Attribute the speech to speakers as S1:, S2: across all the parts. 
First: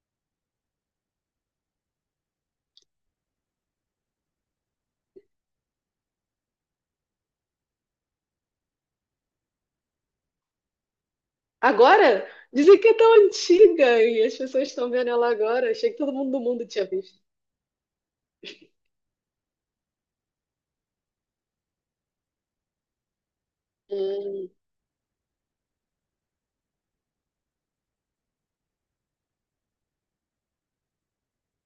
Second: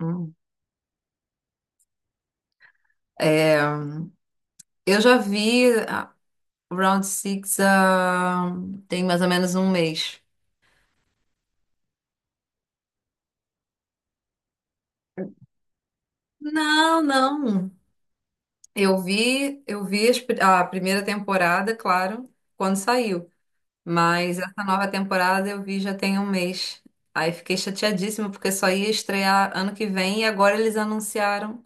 S1: Hum. É, eu já vi a Round Six há tem mais ou menos um mês.
S2: Agora? Dizem que é tão antiga e as pessoas estão vendo ela agora. Achei que todo mundo do mundo tinha
S1: Não,
S2: visto.
S1: não. Eu vi a primeira temporada, claro, quando saiu. Mas
S2: Hum.
S1: essa nova temporada eu vi já tem um mês. Aí fiquei chateadíssima porque só ia estrear ano que vem e agora eles anunciaram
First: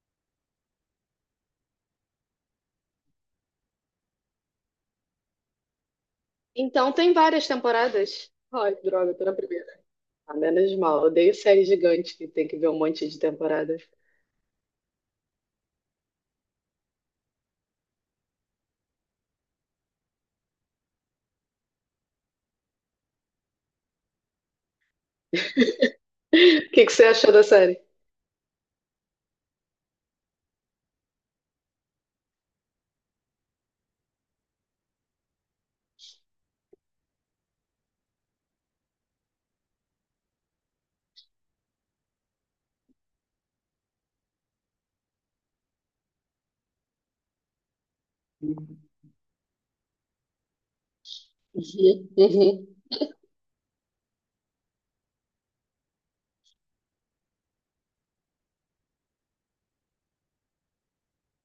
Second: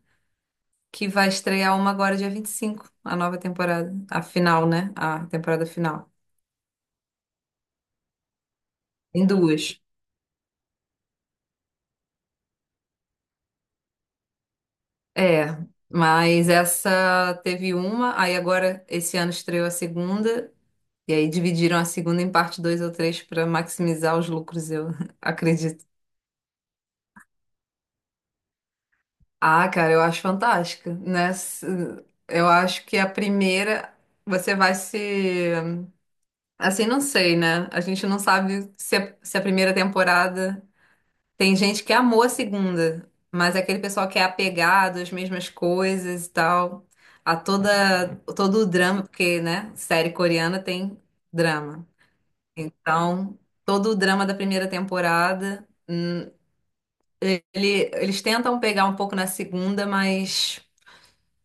S1: que vai estrear uma agora dia 25, a nova temporada, a final, né? A temporada final.
S2: Então tem várias temporadas? Ai, droga, tô
S1: Em
S2: na primeira.
S1: duas.
S2: Ah, menos mal. Odeio série gigante que tem que ver um monte de temporadas.
S1: É, mas essa teve uma, aí agora esse ano estreou a segunda, e aí dividiram a segunda em parte 2 ou 3 para maximizar os lucros, eu acredito.
S2: O que que você achou da série?
S1: Ah, cara, eu acho fantástica, né? Eu acho que a primeira você vai se. Assim, não sei, né? A gente não sabe se a primeira temporada. Tem gente que amou a segunda, mas é aquele pessoal que é apegado às mesmas coisas e tal, a toda todo o
S2: Uhum.
S1: drama, porque, né, série coreana tem drama. Então, todo o drama da primeira temporada, eles tentam pegar um pouco na segunda, mas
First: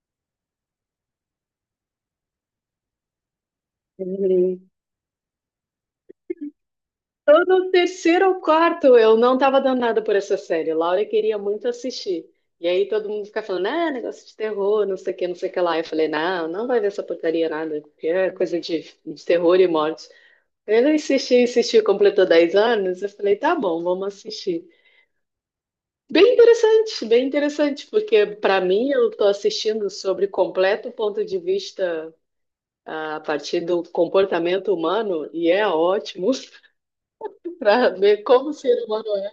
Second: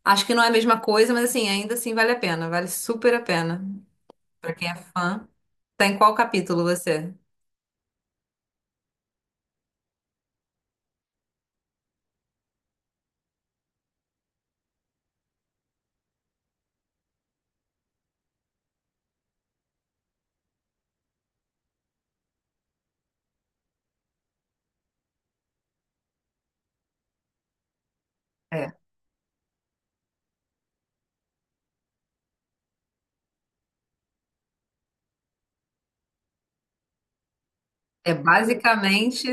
S1: acho que não é a mesma coisa, mas assim, ainda assim vale a pena, vale super a pena. Pra quem
S2: Uhum.
S1: é fã, tá em qual capítulo você?
S2: Tô no terceiro ou quarto, eu não tava danada por essa série. Laura queria muito assistir. E aí todo mundo fica falando, ah, negócio de terror, não sei o que, não sei o que lá. Eu falei, não, não vai ver essa porcaria nada, porque é coisa de terror e morte. Ele insistiu, insistiu, completou 10 anos. Eu falei, tá bom, vamos assistir. Bem interessante, porque pra
S1: É,
S2: mim eu tô assistindo sobre completo ponto de vista, ah, a partir do comportamento humano e é ótimo para
S1: é
S2: ver como o ser humano.
S1: basicamente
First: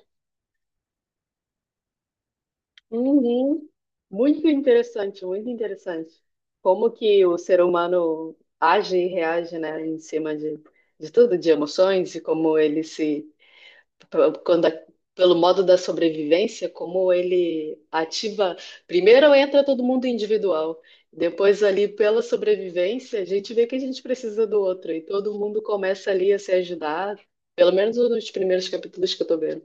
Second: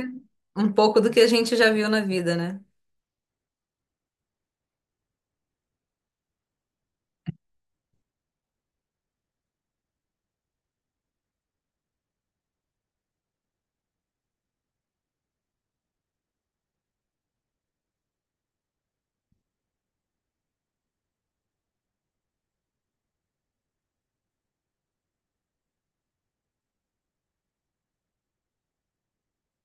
S1: um pouco do que a gente já viu na vida, né?
S2: Uhum. Muito interessante, muito interessante. Como que o ser humano age e reage, né, em cima de tudo, de emoções e como ele se, quando, pelo modo da sobrevivência, como ele ativa. Primeiro entra todo mundo individual, depois ali pela sobrevivência, a gente vê que a gente precisa do outro e todo mundo começa ali a se ajudar, pelo menos nos primeiros capítulos que eu tô vendo.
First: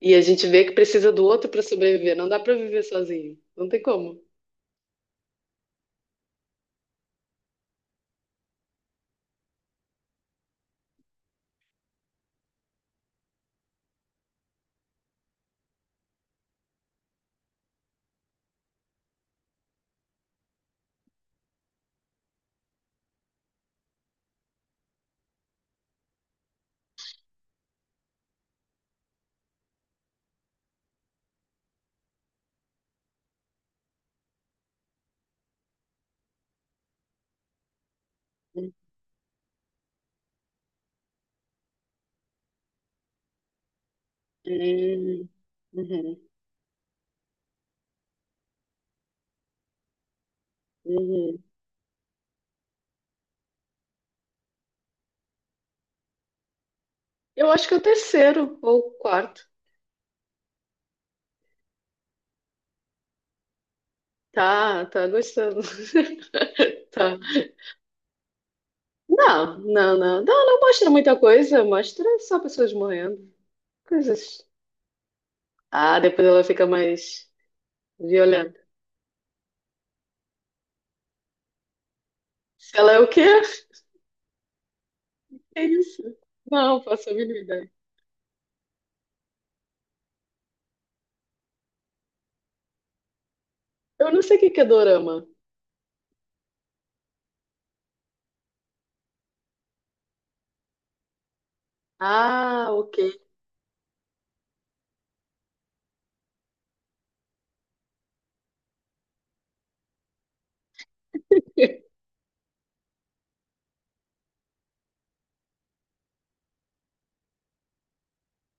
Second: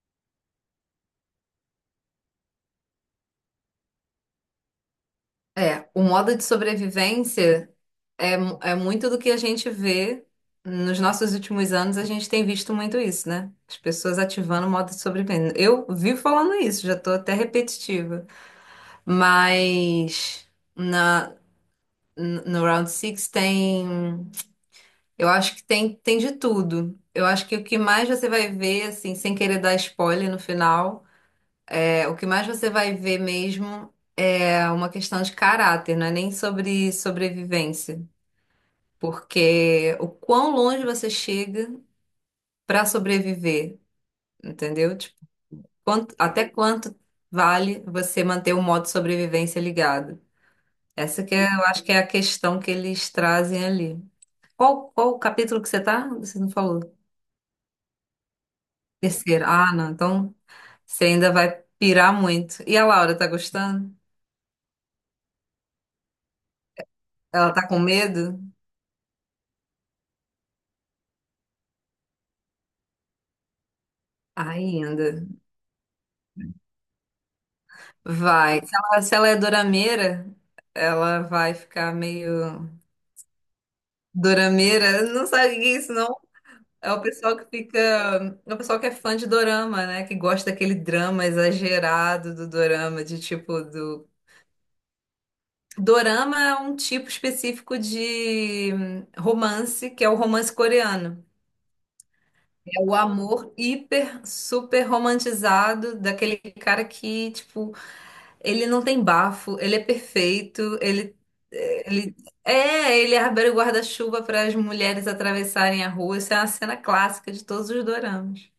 S2: E a gente vê que precisa do outro para sobreviver. Não dá para viver sozinho. Não tem como.
S1: É, o modo de sobrevivência é muito do que a gente vê nos nossos últimos anos, a gente tem visto muito isso, né? As pessoas ativando o modo de sobrevivência. Eu vivo falando isso, já tô até repetitiva. Mas na, no Round six tem, eu acho que tem de tudo. Eu acho que o que mais você vai ver, assim, sem querer dar spoiler no final, é, o que mais você vai ver mesmo é uma questão de caráter, não é nem sobre sobrevivência. Porque o quão longe você chega para sobreviver, entendeu? Tipo,
S2: Hum, uhum,
S1: até quanto vale você manter o modo sobrevivência ligado? Essa que
S2: uhum.
S1: é, eu acho que é a questão que eles trazem ali. Qual o capítulo que você tá? Você não falou.
S2: Eu acho que é o terceiro ou o quarto.
S1: Terceiro. Ah, não. Então você ainda vai pirar muito. E a Laura tá gostando?
S2: Tá, tá gostando. Tá.
S1: Ela tá com medo?
S2: Não, não, não. Não, não mostra muita coisa. Mostra só pessoas morrendo. Coisas.
S1: Ainda.
S2: Ah, depois ela fica mais violenta.
S1: Vai. Se ela, se ela é dorameira, ela vai ficar meio.
S2: Se ela é o quê?
S1: Dorameira, não sabe o
S2: É
S1: que é isso,
S2: isso.
S1: não?
S2: Não,
S1: É o
S2: faço a
S1: pessoal
S2: mínima
S1: que
S2: ideia.
S1: fica. É o pessoal que é fã de dorama, né? Que gosta daquele drama exagerado do dorama, de tipo do.
S2: Eu não sei o que que é dorama.
S1: Dorama é um tipo específico de romance, que é o romance coreano.
S2: Ah,
S1: É o
S2: ok.
S1: amor hiper, super romantizado daquele cara que, tipo, ele não tem bafo, ele é perfeito, ele ele abre o guarda-chuva para as mulheres atravessarem a rua. Isso é uma cena clássica de todos os doramas.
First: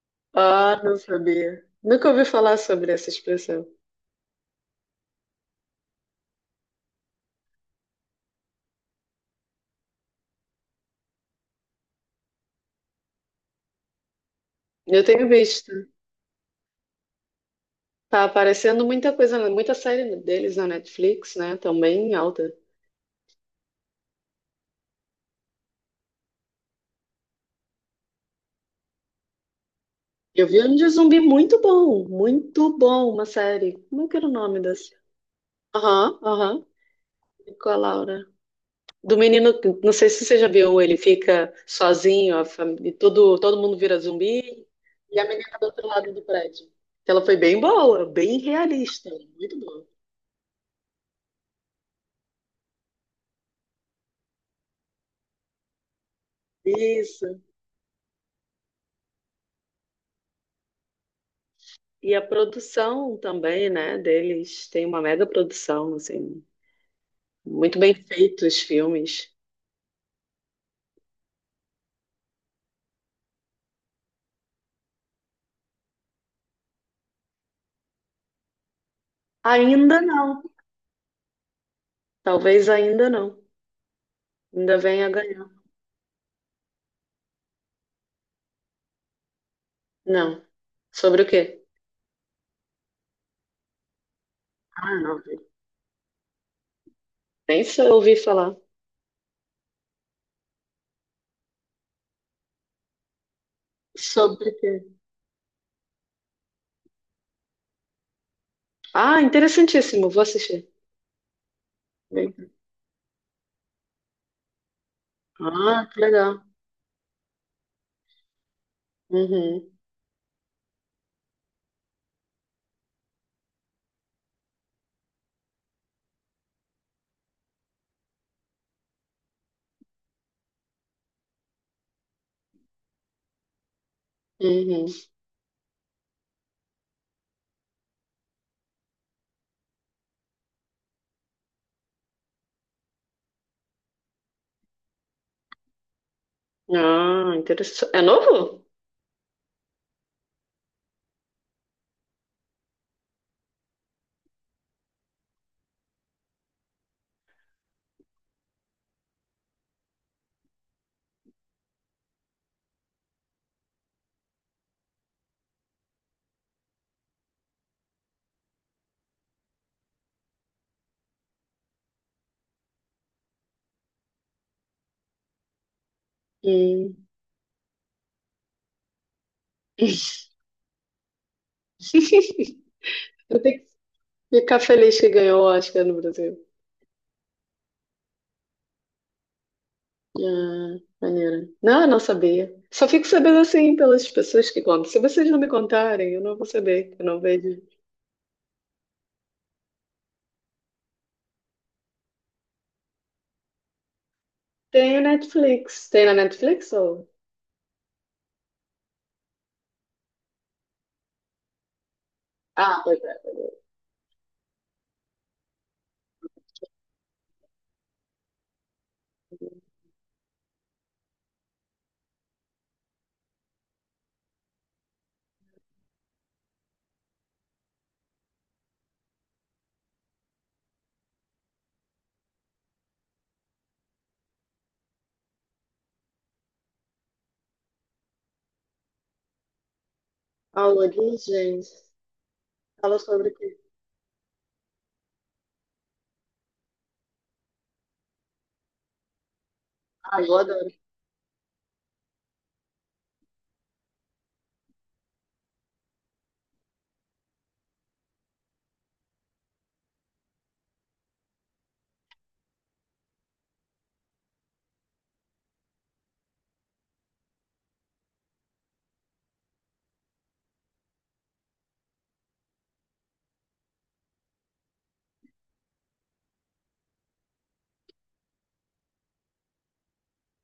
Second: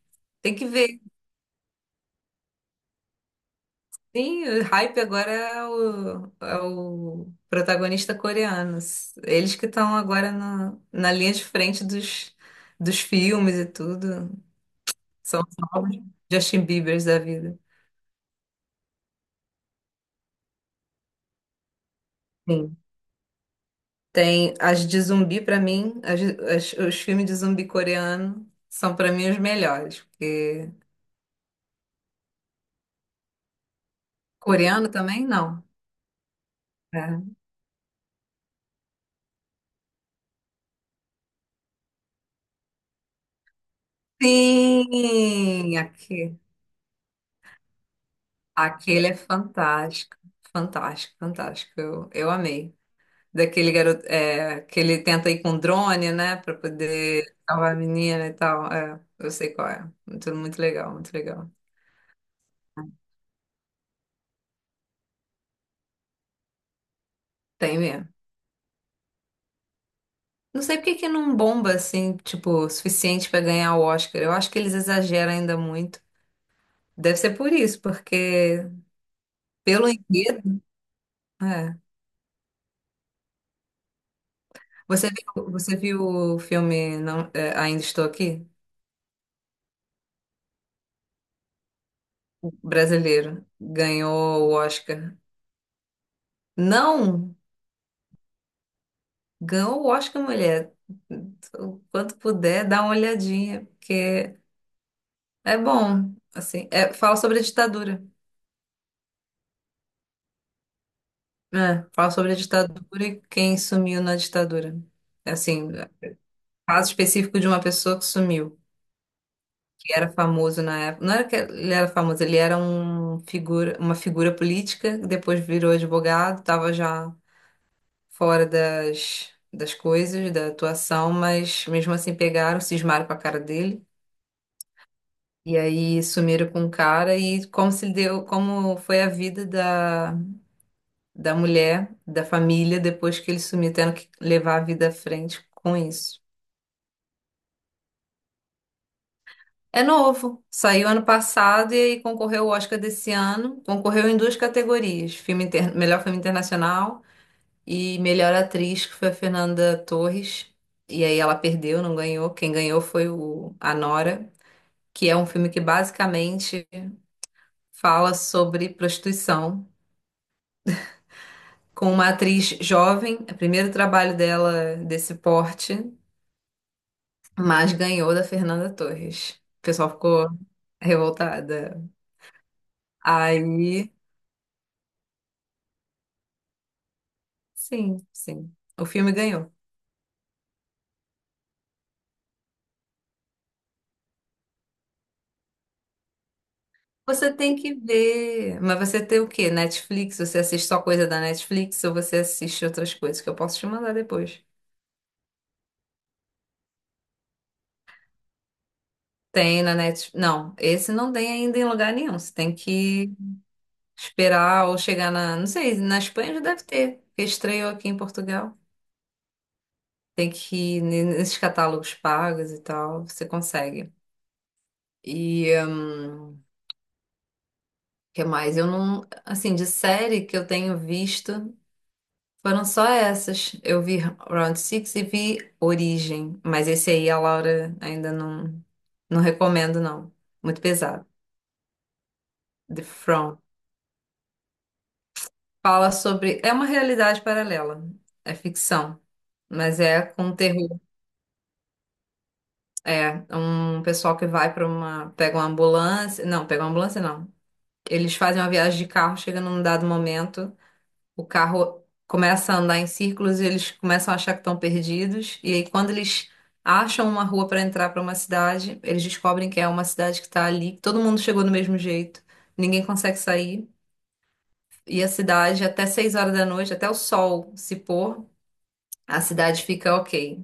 S1: Tem que
S2: Ah, não
S1: ver.
S2: sabia. Nunca ouvi falar sobre essa expressão.
S1: Sim, o hype agora é o, é o protagonista coreano. Eles que estão agora na, na linha de frente dos, dos filmes e tudo.
S2: Eu tenho
S1: São os
S2: visto.
S1: novos Justin Biebers da vida.
S2: Tá aparecendo muita coisa, muita série deles na Netflix, né? Também em alta.
S1: Sim. Tem as de zumbi pra mim, os filmes de zumbi coreano são pra mim os melhores,
S2: Eu vi
S1: porque
S2: um de zumbi muito bom, uma série. Como é que era o nome
S1: coreano
S2: dessa?
S1: também não,
S2: Aham, aham.
S1: né?
S2: Com a Laura. Do menino, não sei se você já viu, ele fica sozinho, a família, todo mundo vira zumbi, e a menina tá do
S1: Sim,
S2: outro lado do
S1: aqui,
S2: prédio. Ela foi bem boa, bem
S1: aquele
S2: realista,
S1: é
S2: muito boa.
S1: fantástico, fantástico, fantástico. Eu amei. Daquele garoto é, que ele tenta ir com drone, né, pra poder
S2: Isso.
S1: salvar a menina e tal. É, eu sei qual é. Muito, muito legal, muito legal.
S2: E a produção também, né, deles tem uma mega produção, assim,
S1: Tem
S2: muito bem
S1: mesmo.
S2: feitos os filmes.
S1: Não sei por que que não bomba assim, tipo, o suficiente pra ganhar o Oscar. Eu acho que eles exageram ainda muito. Deve ser por isso, porque pelo
S2: Ainda não,
S1: enredo, é.
S2: talvez ainda não. Ainda venha a
S1: Você
S2: ganhar.
S1: viu, você viu o filme não, é, Ainda Estou Aqui?
S2: Não. Sobre o quê?
S1: O brasileiro ganhou o
S2: Ah,
S1: Oscar.
S2: não vi.
S1: Não,
S2: Nem se eu ouvi falar.
S1: ganhou o Oscar, mulher. O quanto puder, dá uma olhadinha, porque
S2: Sobre o quê?
S1: é bom, assim, é, fala sobre a ditadura.
S2: Ah, interessantíssimo, vou assistir.
S1: É, fala sobre a
S2: Bem-
S1: ditadura e quem sumiu na ditadura. Assim,
S2: Ah, que legal.
S1: caso específico de uma pessoa que sumiu,
S2: Uhum,
S1: que era famoso na época. Não era que ele era famoso, ele era um figura, uma figura política, que depois virou advogado, estava já fora das, das coisas, da atuação, mas mesmo assim pegaram, cismaram com a cara dele.
S2: uhum.
S1: E aí sumiram com o cara e como se deu, como foi a vida da, da mulher, da família, depois que ele sumiu, tendo que levar a vida à frente com isso.
S2: Ah, interessante. É novo?
S1: É novo, saiu ano passado e aí concorreu ao Oscar desse ano. Concorreu em duas categorias: filme melhor filme internacional e melhor atriz, que foi a Fernanda Torres. E aí ela perdeu, não ganhou. Quem ganhou foi o A Nora, que é um filme que basicamente fala sobre prostituição, com uma atriz jovem, é o primeiro trabalho dela desse porte,
S2: Hum.
S1: mas ganhou da Fernanda Torres. O pessoal ficou revoltada.
S2: Eu tenho que
S1: Aí.
S2: ficar feliz que ganhou o Oscar no Brasil.
S1: Sim, sim. O filme ganhou.
S2: Ah, maneiro. Não, eu não sabia. Só fico sabendo assim pelas pessoas que contam. Se vocês não me contarem, eu não vou saber. Eu não
S1: Você tem
S2: vejo.
S1: que ver. Mas você tem o quê? Netflix? Você assiste só coisa da Netflix ou você assiste outras coisas que eu posso te mandar depois?
S2: Tem o Netflix. Tem na Netflix ou?
S1: Tem na Netflix. Não, esse não tem ainda em lugar nenhum. Você tem
S2: Ah, pois
S1: que
S2: é.
S1: esperar ou chegar na. Não sei, na Espanha já deve ter, porque estreou aqui em Portugal. Tem que ir nesses catálogos pagos e tal. Você consegue. E, o que mais? Eu não. Assim, de série que eu tenho visto. Foram só essas. Eu vi Round Six e vi Origem, mas esse aí a Laura ainda não, não recomendo, não. Muito
S2: A
S1: pesado.
S2: origem
S1: The
S2: fala sobre o
S1: From.
S2: quê?
S1: Fala sobre. É uma realidade paralela. É ficção. Mas é
S2: Ah, eu
S1: com
S2: adoro.
S1: terror. É um pessoal que vai para uma. Pega uma ambulância. Não, pega uma ambulância, não. Eles fazem uma viagem de carro, chega num dado momento. O carro começa a andar em círculos e eles começam a achar que estão perdidos. E aí, quando eles acham uma rua para entrar para uma cidade, eles descobrem que é uma cidade que está ali, que todo mundo chegou do mesmo jeito, ninguém consegue sair. E a cidade, até 6 horas da noite, até o sol se pôr, a cidade fica ok.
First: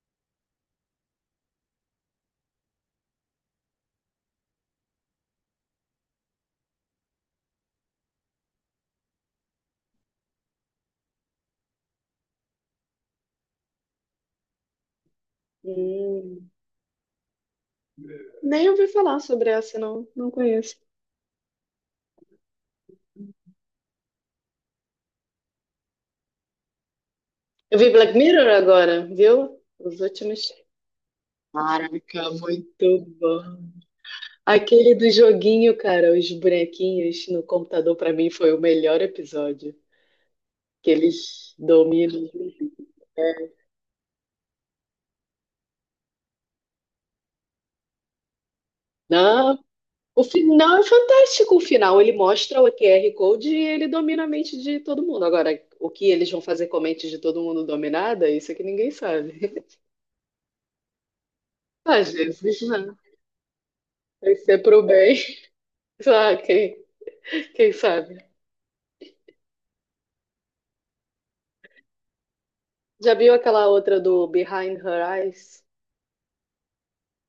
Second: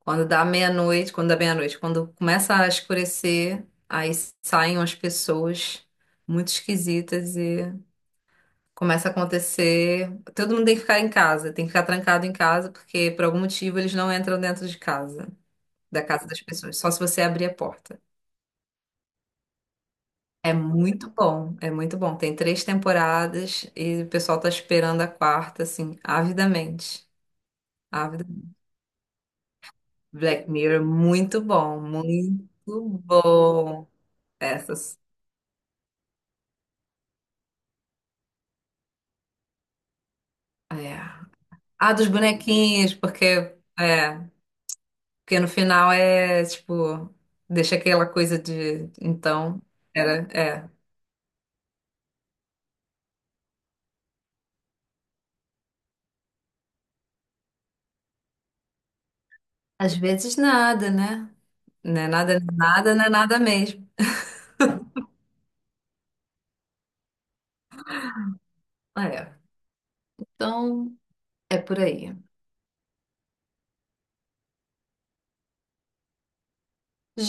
S1: Quando dá meia-noite, quando dá meia-noite, quando começa a escurecer, aí saem umas pessoas muito esquisitas e começa a acontecer. Todo mundo tem que ficar em casa, tem que ficar trancado em casa, porque por algum motivo eles não entram dentro de casa, da casa das
S2: Hum,
S1: pessoas, só se você abrir a porta.
S2: nem ouvi falar sobre essa, não. Não
S1: É
S2: conheço.
S1: muito bom, é muito bom. Tem três temporadas e o pessoal tá esperando a quarta, assim, avidamente.
S2: Eu vi Black Mirror
S1: Avidamente.
S2: agora, viu? Os
S1: Black
S2: últimos.
S1: Mirror, muito bom,
S2: Caraca,
S1: muito
S2: muito bom.
S1: bom.
S2: Aquele
S1: Essas.
S2: do joguinho, cara, os bonequinhos no computador, pra mim foi o melhor episódio. Que
S1: É.
S2: eles
S1: Ah, dos
S2: dominam.
S1: bonequinhos,
S2: Né?
S1: porque. É. Porque no final é tipo, deixa aquela coisa de
S2: Não,
S1: então,
S2: o
S1: era, é.
S2: final é fantástico. O final ele mostra o Q R Code e ele domina a mente de todo mundo. Agora, o que eles vão fazer com a mente de todo mundo dominada, isso é que ninguém sabe.
S1: Às vezes nada, né? Não é
S2: Às
S1: nada,
S2: vezes não.
S1: nada, não é nada mesmo.
S2: Vai ser pro bem. Ah, quem, quem sabe?
S1: É. Então, é por aí.
S2: Já viu aquela outra do Behind Her Eyes?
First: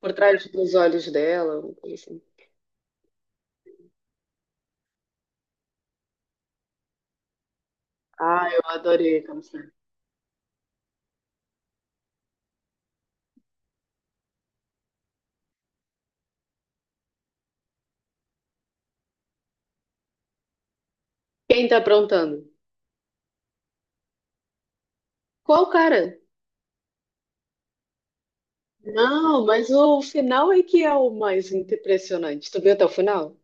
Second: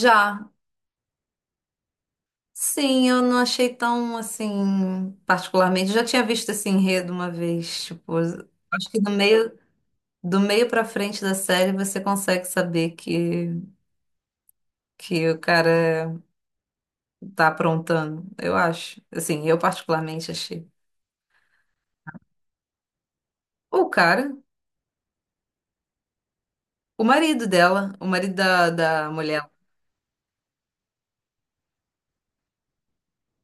S2: Por trás dos olhos dela? Assim.
S1: sim, eu não achei tão assim, particularmente. Eu já tinha visto esse enredo uma vez, tipo,
S2: Ah, eu
S1: acho que do
S2: adorei.
S1: meio do meio para frente da série você consegue saber que o cara tá aprontando, eu acho. Assim, eu particularmente achei.
S2: Quem tá aprontando?
S1: O cara.
S2: Qual cara?
S1: O marido dela, o marido da, da mulher,
S2: Não, mas o final é que é o mais impressionante. Tu viu até o final?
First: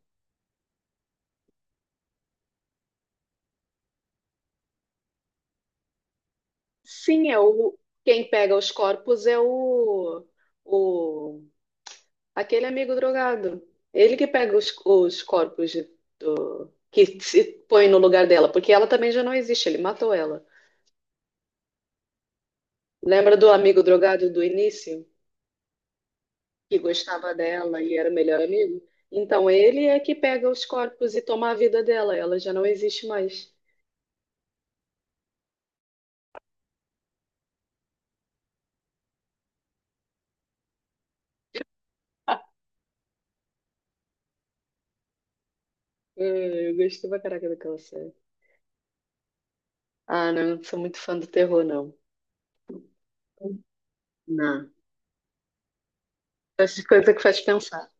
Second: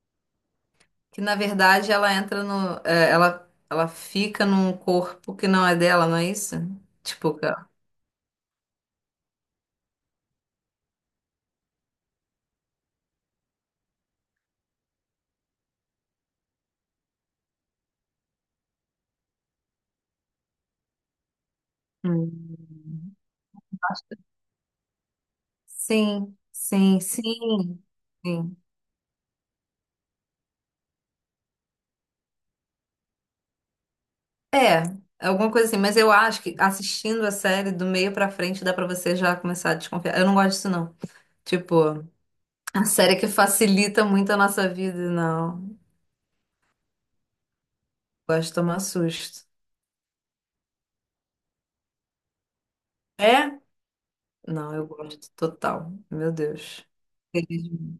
S1: que na verdade ela entra no. É, ela fica num corpo que não é dela, não é isso?
S2: Sim,
S1: Tipo,
S2: é
S1: que ela-.
S2: o, quem pega os corpos é o aquele amigo drogado. Ele que pega os corpos de- que se põe no lugar dela, porque ela também já não existe, ele matou ela.
S1: Hum.
S2: Lembra do amigo drogado do início,
S1: Sim,
S2: que
S1: sim,
S2: gostava dela
S1: sim,
S2: e era o melhor
S1: sim.
S2: amigo? Então ele é que pega os corpos e toma a vida dela, ela já não existe mais.
S1: É, alguma coisa assim, mas eu acho que assistindo a série do meio pra frente dá pra você já começar a desconfiar. Eu não gosto disso, não. Tipo,
S2: Ah,
S1: a série que facilita muito a nossa vida, não.
S2: eu gosto pra caraca daquela série.
S1: Gosto de tomar susto.
S2: Ah, não, não sou muito fã do terror, não.
S1: É?
S2: Não.
S1: Não, eu gosto total. Meu
S2: Gosto de
S1: Deus.
S2: coisa que faz pensar.
S1: Feliz.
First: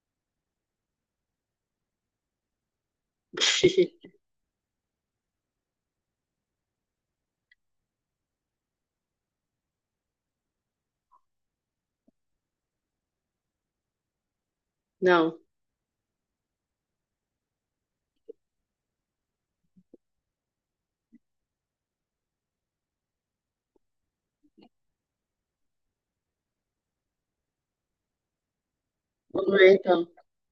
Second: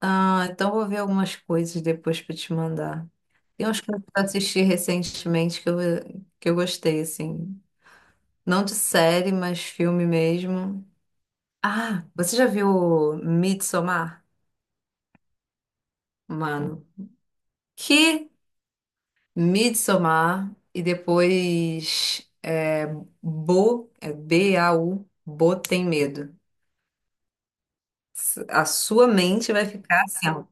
S1: Ah, então vou ver algumas coisas depois para te mandar. Tem uns que eu assisti recentemente que eu gostei, assim. Não de série, mas filme mesmo. Ah, você já viu Midsommar?
S2: Não,
S1: Mano, que Midsommar e depois é, Bo, é BAU, Bo tem medo. A sua
S2: vamos
S1: mente vai
S2: ver
S1: ficar
S2: então.
S1: assim, ó.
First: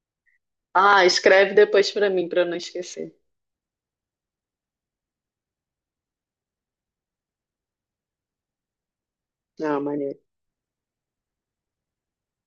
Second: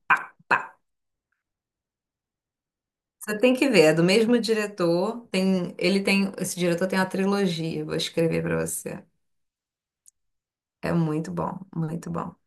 S2: Ah, escreve depois pra mim, pra eu não esquecer.
S1: Você tem que ver, é do mesmo diretor. Ele tem, esse diretor tem uma trilogia. Vou escrever pra você.
S2: Não, maneiro.
S1: É muito bom, muito bom.